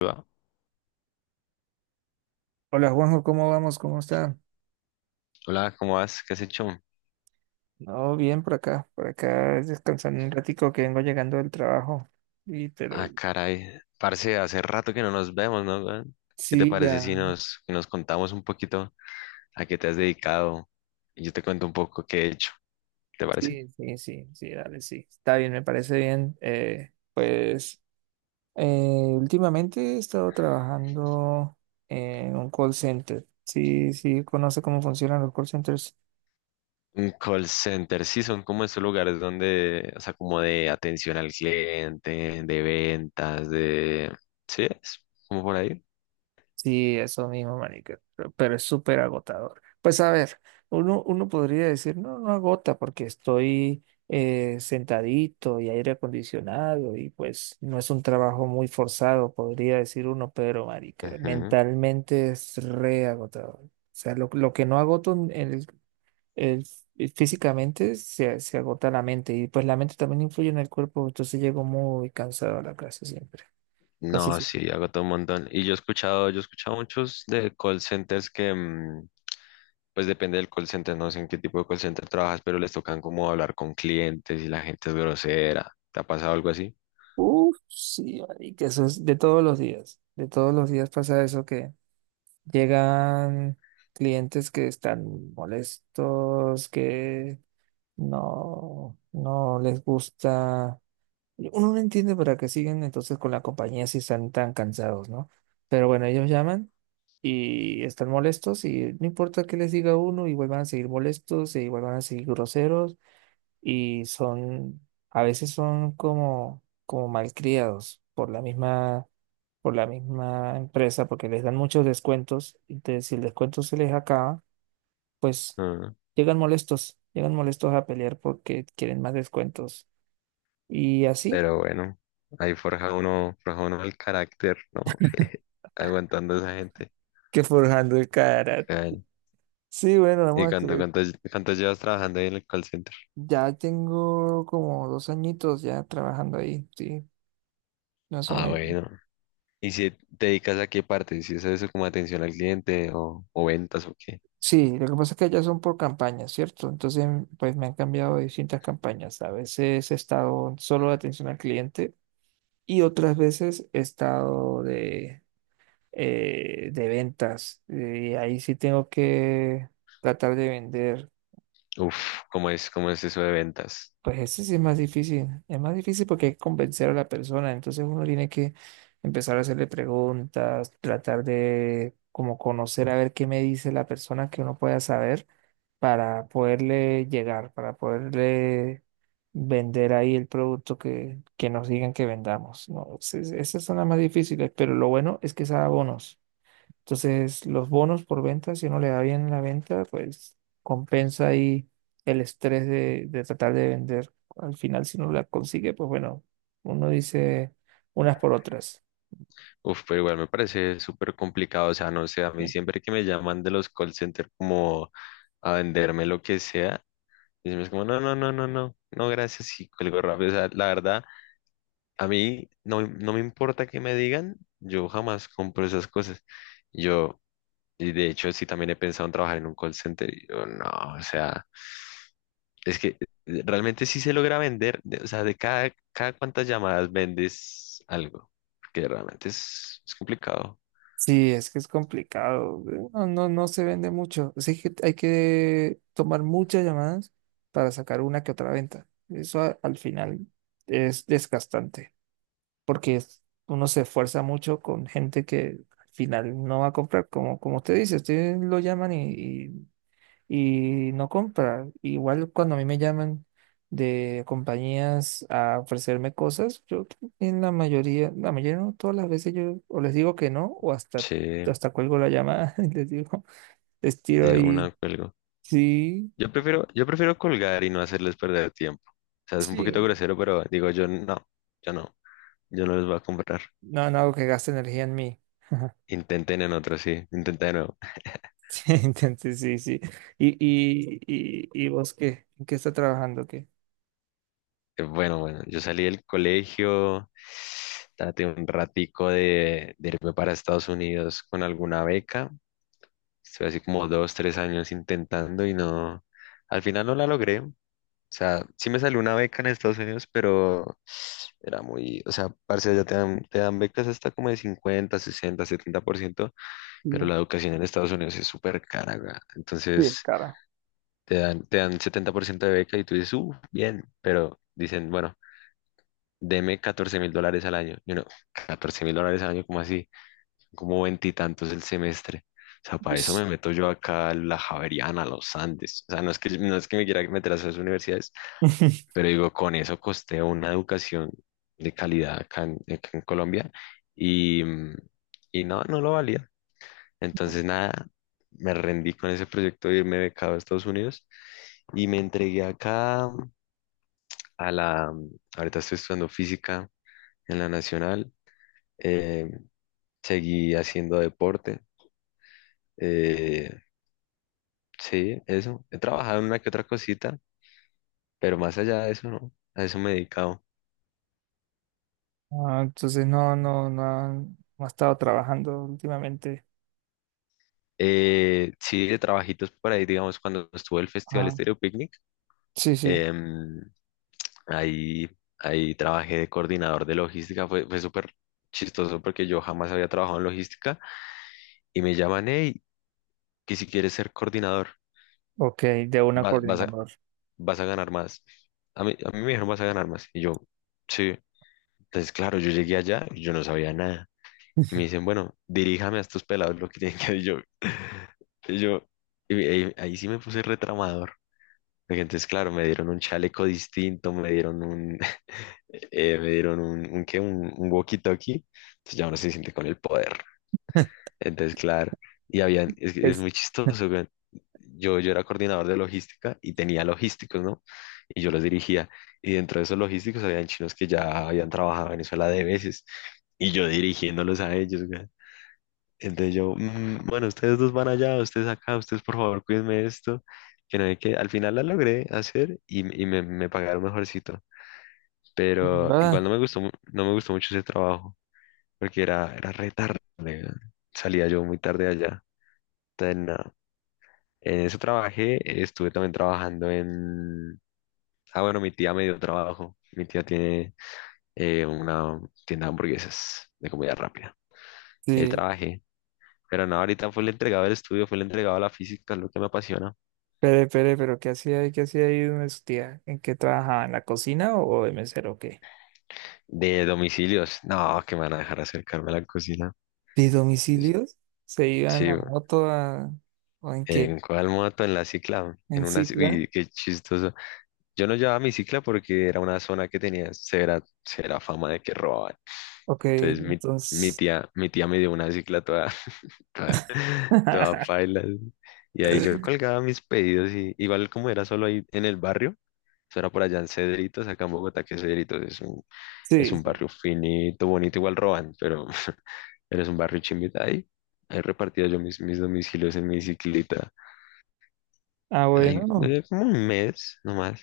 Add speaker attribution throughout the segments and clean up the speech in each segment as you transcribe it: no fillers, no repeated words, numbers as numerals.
Speaker 1: Va.
Speaker 2: Hola Juanjo, ¿cómo vamos? ¿Cómo está?
Speaker 1: Hola, ¿cómo vas? ¿Qué has hecho?
Speaker 2: No, bien por acá es descansando un ratico que vengo llegando del trabajo. Y pero
Speaker 1: Ah, caray. Parce, hace rato que no nos vemos, ¿no?, weón? ¿Qué te
Speaker 2: sí,
Speaker 1: parece
Speaker 2: ya,
Speaker 1: si nos contamos un poquito a qué te has dedicado? Y yo te cuento un poco qué he hecho. ¿Te parece?
Speaker 2: sí, sí, sí, sí, dale, sí. Está bien, me parece bien. Últimamente he estado trabajando en un call center. Sí, sí, conoce cómo funcionan los call centers.
Speaker 1: Un call center, sí, son como estos lugares donde, o sea, como de atención al cliente, de ventas, de... ¿Sí? es Como por ahí.
Speaker 2: Sí, eso mismo, marica, pero es súper agotador. Pues a ver, uno podría decir, no, no agota porque estoy sentadito y aire acondicionado y pues no es un trabajo muy forzado, podría decir uno, pero marica,
Speaker 1: Ujú.
Speaker 2: mentalmente es re agotador. O sea, lo que no agoto en el, físicamente se agota la mente y pues la mente también influye en el cuerpo, entonces llego muy cansado a la clase siempre, casi
Speaker 1: No,
Speaker 2: siempre.
Speaker 1: sí, agotó un montón. Y yo he escuchado muchos de call centers que, pues depende del call center, no sé en qué tipo de call center trabajas, pero les tocan como hablar con clientes y la gente es grosera. ¿Te ha pasado algo así?
Speaker 2: Uf, sí, que eso es de todos los días. De todos los días pasa eso que llegan clientes que están molestos, que no les gusta. Uno no entiende para qué siguen entonces con la compañía si están tan cansados, ¿no? Pero bueno, ellos llaman y están molestos y no importa qué les diga uno, igual van a seguir molestos, e igual van a seguir groseros y son, a veces son como, como malcriados por la misma empresa, porque les dan muchos descuentos, y si el descuento se les acaba, pues
Speaker 1: Ah,
Speaker 2: llegan molestos a pelear porque quieren más descuentos. Y así
Speaker 1: pero bueno, ahí forja uno el carácter, ¿no? Aguantando a esa gente.
Speaker 2: que forjando el carácter.
Speaker 1: Caray.
Speaker 2: Sí, bueno,
Speaker 1: ¿Y
Speaker 2: vamos a
Speaker 1: cuánto,
Speaker 2: que
Speaker 1: cuánto, cuánto llevas trabajando ahí en el call center?
Speaker 2: ya tengo como dos añitos ya trabajando ahí, sí, más o
Speaker 1: Ah,
Speaker 2: menos.
Speaker 1: bueno. ¿Y si te dedicas a qué parte? ¿Si es eso como atención al cliente o ventas o qué?
Speaker 2: Sí, lo que pasa es que ya son por campañas, ¿cierto? Entonces, pues me han cambiado de distintas campañas. A veces he estado solo de atención al cliente y otras veces he estado de ventas. Y ahí sí tengo que tratar de vender.
Speaker 1: Uf, ¿cómo es eso de ventas?
Speaker 2: Pues ese sí es más difícil. Es más difícil porque hay que convencer a la persona. Entonces uno tiene que empezar a hacerle preguntas, tratar de como conocer a ver qué me dice la persona que uno pueda saber para poderle llegar, para poderle vender ahí el producto que nos digan que vendamos. No, esas son las más difíciles, pero lo bueno es que es a bonos. Entonces, los bonos por venta, si uno le da bien en la venta, pues compensa ahí el estrés de tratar de vender. Al final, si no la consigue, pues bueno, uno dice unas por otras.
Speaker 1: Uf, pero igual me parece súper complicado, o sea, no sé, a mí
Speaker 2: Bien.
Speaker 1: siempre que me llaman de los call center como a venderme lo que sea, y es como, no, no, no, no, no, no, gracias, y cuelgo rápido, o sea, la verdad, a mí no me importa que me digan, yo jamás compro esas cosas, yo, y de hecho sí también he pensado en trabajar en un call center, y yo, no, o sea... Es que realmente sí se logra vender, de- o sea, de cada cuántas llamadas vendes algo, que realmente es complicado.
Speaker 2: Sí, es que es complicado. No se vende mucho. Así que hay que tomar muchas llamadas para sacar una que otra venta. Eso al final es desgastante, porque uno se esfuerza mucho con gente que al final no va a comprar, como, como usted dice, usted lo llaman y no compra. Igual cuando a mí me llaman de compañías a ofrecerme cosas, yo en la mayoría no, todas las veces yo o les digo que no, o hasta,
Speaker 1: Sí,
Speaker 2: hasta cuelgo la llamada y les digo, les tiro
Speaker 1: de
Speaker 2: ahí,
Speaker 1: una cuelgo.
Speaker 2: sí,
Speaker 1: Yo prefiero colgar y no hacerles perder tiempo. O sea, es un poquito
Speaker 2: sí.
Speaker 1: grosero, pero digo yo no, yo no, yo no les voy a comprar.
Speaker 2: No, no hago que gaste energía en mí.
Speaker 1: Intenten en otro, sí, intenten de nuevo.
Speaker 2: Entonces, sí, sí. ¿Y vos qué? ¿En qué está trabajando? ¿Qué?
Speaker 1: Bueno, yo salí del colegio, traté un ratico de irme para Estados Unidos con alguna beca. Estuve así como 2, 3 años intentando y no, al final no la logré. O sea, sí me salió una beca en Estados Unidos, pero era muy, o sea, parce, allá te dan becas hasta como de 50, 60, 70%, pero
Speaker 2: No,
Speaker 1: la educación en Estados Unidos es súper cara, weá. Entonces
Speaker 2: sí, cara.
Speaker 1: te dan 70% de beca y tú dices, bien, pero dicen, bueno, deme $14,000 al año. Y uno, $14,000 al año, ¿cómo así? Como veintitantos el semestre. O sea, para eso
Speaker 2: Ush.
Speaker 1: me meto yo acá a la Javeriana, a los Andes. O sea, no es que me quiera meter a esas universidades, pero digo, con eso costeo una educación de calidad acá en Colombia y, y no, no lo valía. Entonces, nada, me rendí con ese proyecto de irme becado a Estados Unidos y me entregué acá a la, ahorita estoy estudiando física en la Nacional, eh, seguí haciendo deporte. eh, Sí, eso. He trabajado en una que otra cosita, pero más allá de eso, no. A eso me he dedicado.
Speaker 2: Ah, entonces no ha estado trabajando últimamente.
Speaker 1: Sí, de trabajitos por ahí, digamos, cuando estuvo el Festival
Speaker 2: Ah,
Speaker 1: Stereo Picnic,
Speaker 2: sí, sí.
Speaker 1: em, ahí, ahí trabajé de coordinador de logística. Fue súper chistoso porque yo jamás había trabajado en logística y me llaman, hey, que si quieres ser coordinador,
Speaker 2: Ok, de una
Speaker 1: va- vas a,
Speaker 2: coordinador.
Speaker 1: vas a ganar más. A mí me dijeron, vas a ganar más. Y yo, sí. Entonces, claro, yo llegué allá y yo no sabía nada. Y me dicen, bueno, diríjame a estos pelados lo que tienen que hacer. Y yo, y yo, y ahí sí me puse retramador. Porque entonces, claro, me dieron un chaleco distinto, me dieron un, me dieron un ¿qué? Un walkie-talkie. Entonces ya uno se siente con el poder. Entonces, claro, y habían, es, que es
Speaker 2: Es
Speaker 1: muy chistoso, weón. Yo era coordinador de logística y tenía logísticos, ¿no? Y yo los dirigía. Y dentro de esos logísticos habían chinos que ya habían trabajado en Venezuela de veces. Y yo dirigiéndolos a ellos, entonces yo, "Mm, bueno, ustedes dos van allá, ustedes acá, ustedes por favor cuídenme esto, que no hay que, al final la logré hacer y, m- y me pagaron mejorcito, pero
Speaker 2: verdad.
Speaker 1: igual no me gustó, mu- no me gustó mucho ese trabajo, porque era re tarde, weón. Salía yo muy tarde de allá, entonces nada, en eso trabajé, estuve también trabajando en, ah bueno, mi tía me dio trabajo, mi tía tiene una tienda de hamburguesas de comida rápida, ahí
Speaker 2: Sí.
Speaker 1: trabajé. Pero no, ahorita fue el entregado del estudio, fue el entregado a la física, es lo que me apasiona.
Speaker 2: ¿Qué hacía ahí? ¿Qué hacía ahí donde su tía? ¿En qué trabajaba? ¿En la cocina o de mesero o qué?
Speaker 1: De domicilios. No, que me van a dejar acercarme a la cocina.
Speaker 2: ¿De domicilios? ¿Se iba en
Speaker 1: Sí,
Speaker 2: la
Speaker 1: güey.
Speaker 2: moto o en qué?
Speaker 1: ¿En cuál moto? En la cicla. En
Speaker 2: ¿En
Speaker 1: una, ci-
Speaker 2: Cicla?
Speaker 1: uy, qué chistoso. Yo no llevaba mi cicla porque era una zona que tenía severa fama de que robaban.
Speaker 2: Ok,
Speaker 1: Entonces mi,
Speaker 2: entonces.
Speaker 1: mi tía me dio una cicla toda, toda, toda paila. Y ahí yo colgaba mis pedidos y igual como era solo ahí en el barrio. Eso era por allá en Cedritos, acá en Bogotá, que Cedritos es
Speaker 2: Sí,
Speaker 1: un
Speaker 2: sí.
Speaker 1: barrio finito, bonito, igual roban, pero eres un barrio chimbita ahí. Ahí repartía yo mis domicilios en mi bicicleta.
Speaker 2: Ah,
Speaker 1: Ahí,
Speaker 2: bueno. No.
Speaker 1: como un mes nomás.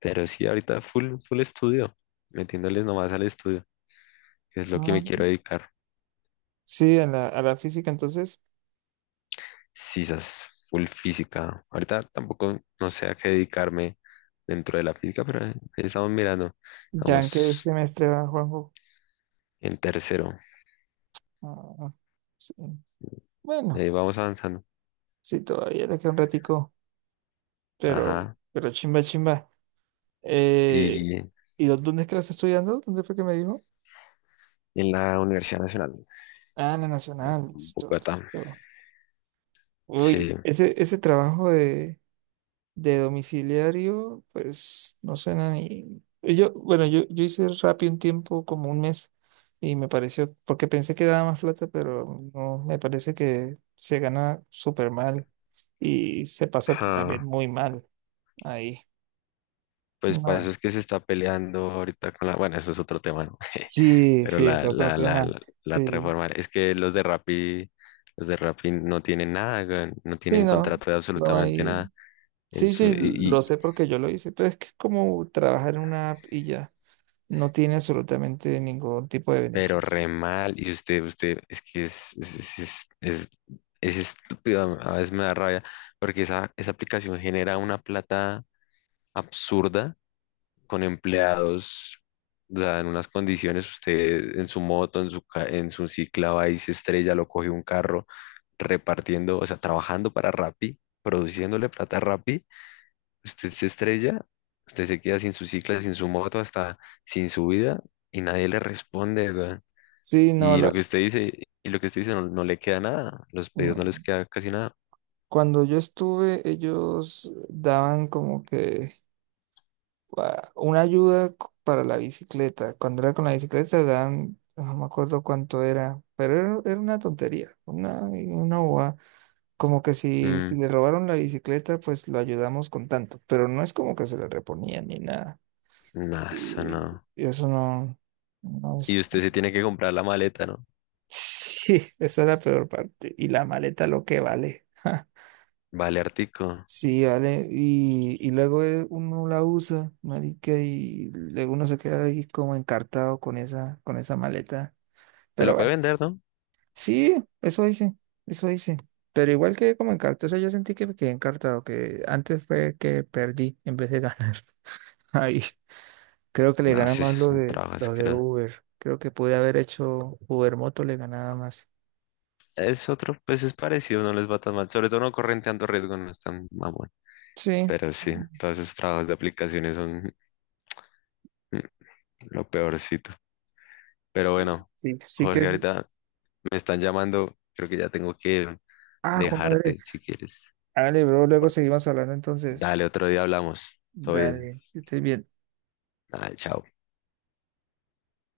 Speaker 1: Pero sí, ahorita full estudio, metiéndole nomás al estudio, que es lo que
Speaker 2: Ah,
Speaker 1: me quiero dedicar.
Speaker 2: sí, a a la física, entonces,
Speaker 1: Sisas, full física. Ahorita tampoco no sé a qué dedicarme dentro de la física, pero estamos mirando.
Speaker 2: ¿ya en qué
Speaker 1: Vamos
Speaker 2: semestre va Juanjo?
Speaker 1: en tercero.
Speaker 2: Ah, sí. Bueno,
Speaker 1: Ahí vamos avanzando.
Speaker 2: sí, todavía le queda un ratico,
Speaker 1: Ajá.
Speaker 2: pero chimba, chimba. Eh,
Speaker 1: Y
Speaker 2: ¿Y dónde es que la está estudiando? ¿Dónde fue que me dijo?
Speaker 1: en la Universidad Nacional,
Speaker 2: Ah, en la Nacional,
Speaker 1: en
Speaker 2: listo,
Speaker 1: Bogotá.
Speaker 2: listo. Uy,
Speaker 1: Sí.
Speaker 2: ese trabajo de domiciliario, pues no suena ni. Yo, bueno, yo hice Rappi un tiempo, como un mes, y me pareció, porque pensé que daba más plata, pero no, me parece que se gana súper mal y se pasa también
Speaker 1: Ajá.
Speaker 2: muy mal ahí.
Speaker 1: Pues para eso
Speaker 2: No.
Speaker 1: es que se está peleando ahorita con la, bueno, eso es otro tema, ¿no?
Speaker 2: Sí,
Speaker 1: Pero
Speaker 2: sí, es
Speaker 1: la,
Speaker 2: otro
Speaker 1: la, la,
Speaker 2: tema.
Speaker 1: la, la
Speaker 2: Sí,
Speaker 1: reforma, es que los de Rappi no tienen nada, weón, no
Speaker 2: sí,
Speaker 1: tienen
Speaker 2: no,
Speaker 1: contrato de
Speaker 2: no
Speaker 1: absolutamente
Speaker 2: hay.
Speaker 1: nada.
Speaker 2: Sí,
Speaker 1: Eso
Speaker 2: sí, lo
Speaker 1: y-
Speaker 2: sé porque yo lo hice, pero es que es como trabajar en una app y ya, no tiene absolutamente ningún tipo de
Speaker 1: pero
Speaker 2: beneficio.
Speaker 1: re mal, y usted, es que es estúpido, a veces me da rabia, porque esa aplicación genera una plata absurda con empleados, o sea, en unas condiciones, usted en su moto, en su, ca- en su cicla va y se estrella, lo coge un carro repartiendo, o sea, trabajando para Rappi, produciéndole plata a Rappi, usted se estrella, usted se queda sin su cicla, sin su moto, hasta sin su vida, y nadie le responde, weón.
Speaker 2: Sí, no,
Speaker 1: Y lo
Speaker 2: la.
Speaker 1: que usted dice, y lo que usted dice no, no le queda nada, los pedidos no
Speaker 2: No.
Speaker 1: les queda casi nada.
Speaker 2: Cuando yo estuve, ellos daban como que ah, una para la bicicleta. Cuando era con la bicicleta, daban, no me acuerdo cuánto era, pero era una tontería, una bobada. Como que si, si
Speaker 1: Mm,
Speaker 2: le robaron la bicicleta, pues lo ayudamos con tanto, pero no es como que se le reponía ni nada.
Speaker 1: nada, eso
Speaker 2: Y,
Speaker 1: no.
Speaker 2: eso no, no
Speaker 1: Y
Speaker 2: es...
Speaker 1: usted se tiene que comprar la maleta, ¿no?
Speaker 2: Sí, esa es la peor parte. Y la maleta lo que vale.
Speaker 1: Vale, Artico.
Speaker 2: Sí, vale, y luego uno la usa, marica, y luego uno se queda ahí como encartado con esa maleta.
Speaker 1: Pero
Speaker 2: Pero
Speaker 1: la puede
Speaker 2: bueno,
Speaker 1: vender, ¿no?
Speaker 2: sí, eso hice, eso hice. Pero igual que como encartado, o sea, yo sentí que me quedé encartado, que antes fue que perdí en vez de ganar. Ahí, creo que le
Speaker 1: No,
Speaker 2: gana
Speaker 1: sí
Speaker 2: más
Speaker 1: es un trabajo
Speaker 2: lo de
Speaker 1: asqueroso.
Speaker 2: Uber. Creo que pude haber hecho Uber Moto, le ganaba más.
Speaker 1: Es otro, pues es parecido, no les va tan mal. Sobre todo no corren tanto riesgo, no es tan mamón.
Speaker 2: Sí,
Speaker 1: Pero sí, todos esos trabajos de aplicaciones son mm, lo peorcito. Pero
Speaker 2: sí,
Speaker 1: bueno,
Speaker 2: sí, sí que
Speaker 1: Jorge,
Speaker 2: es.
Speaker 1: ahorita me están llamando. Creo que ya tengo que
Speaker 2: Ah, Juan Andrés,
Speaker 1: dejarte si quieres.
Speaker 2: hágale, bro, luego
Speaker 1: Bueno,
Speaker 2: seguimos hablando entonces.
Speaker 1: dale, otro día hablamos. Todo bien.
Speaker 2: Dale, que estés bien.
Speaker 1: Ah, chao.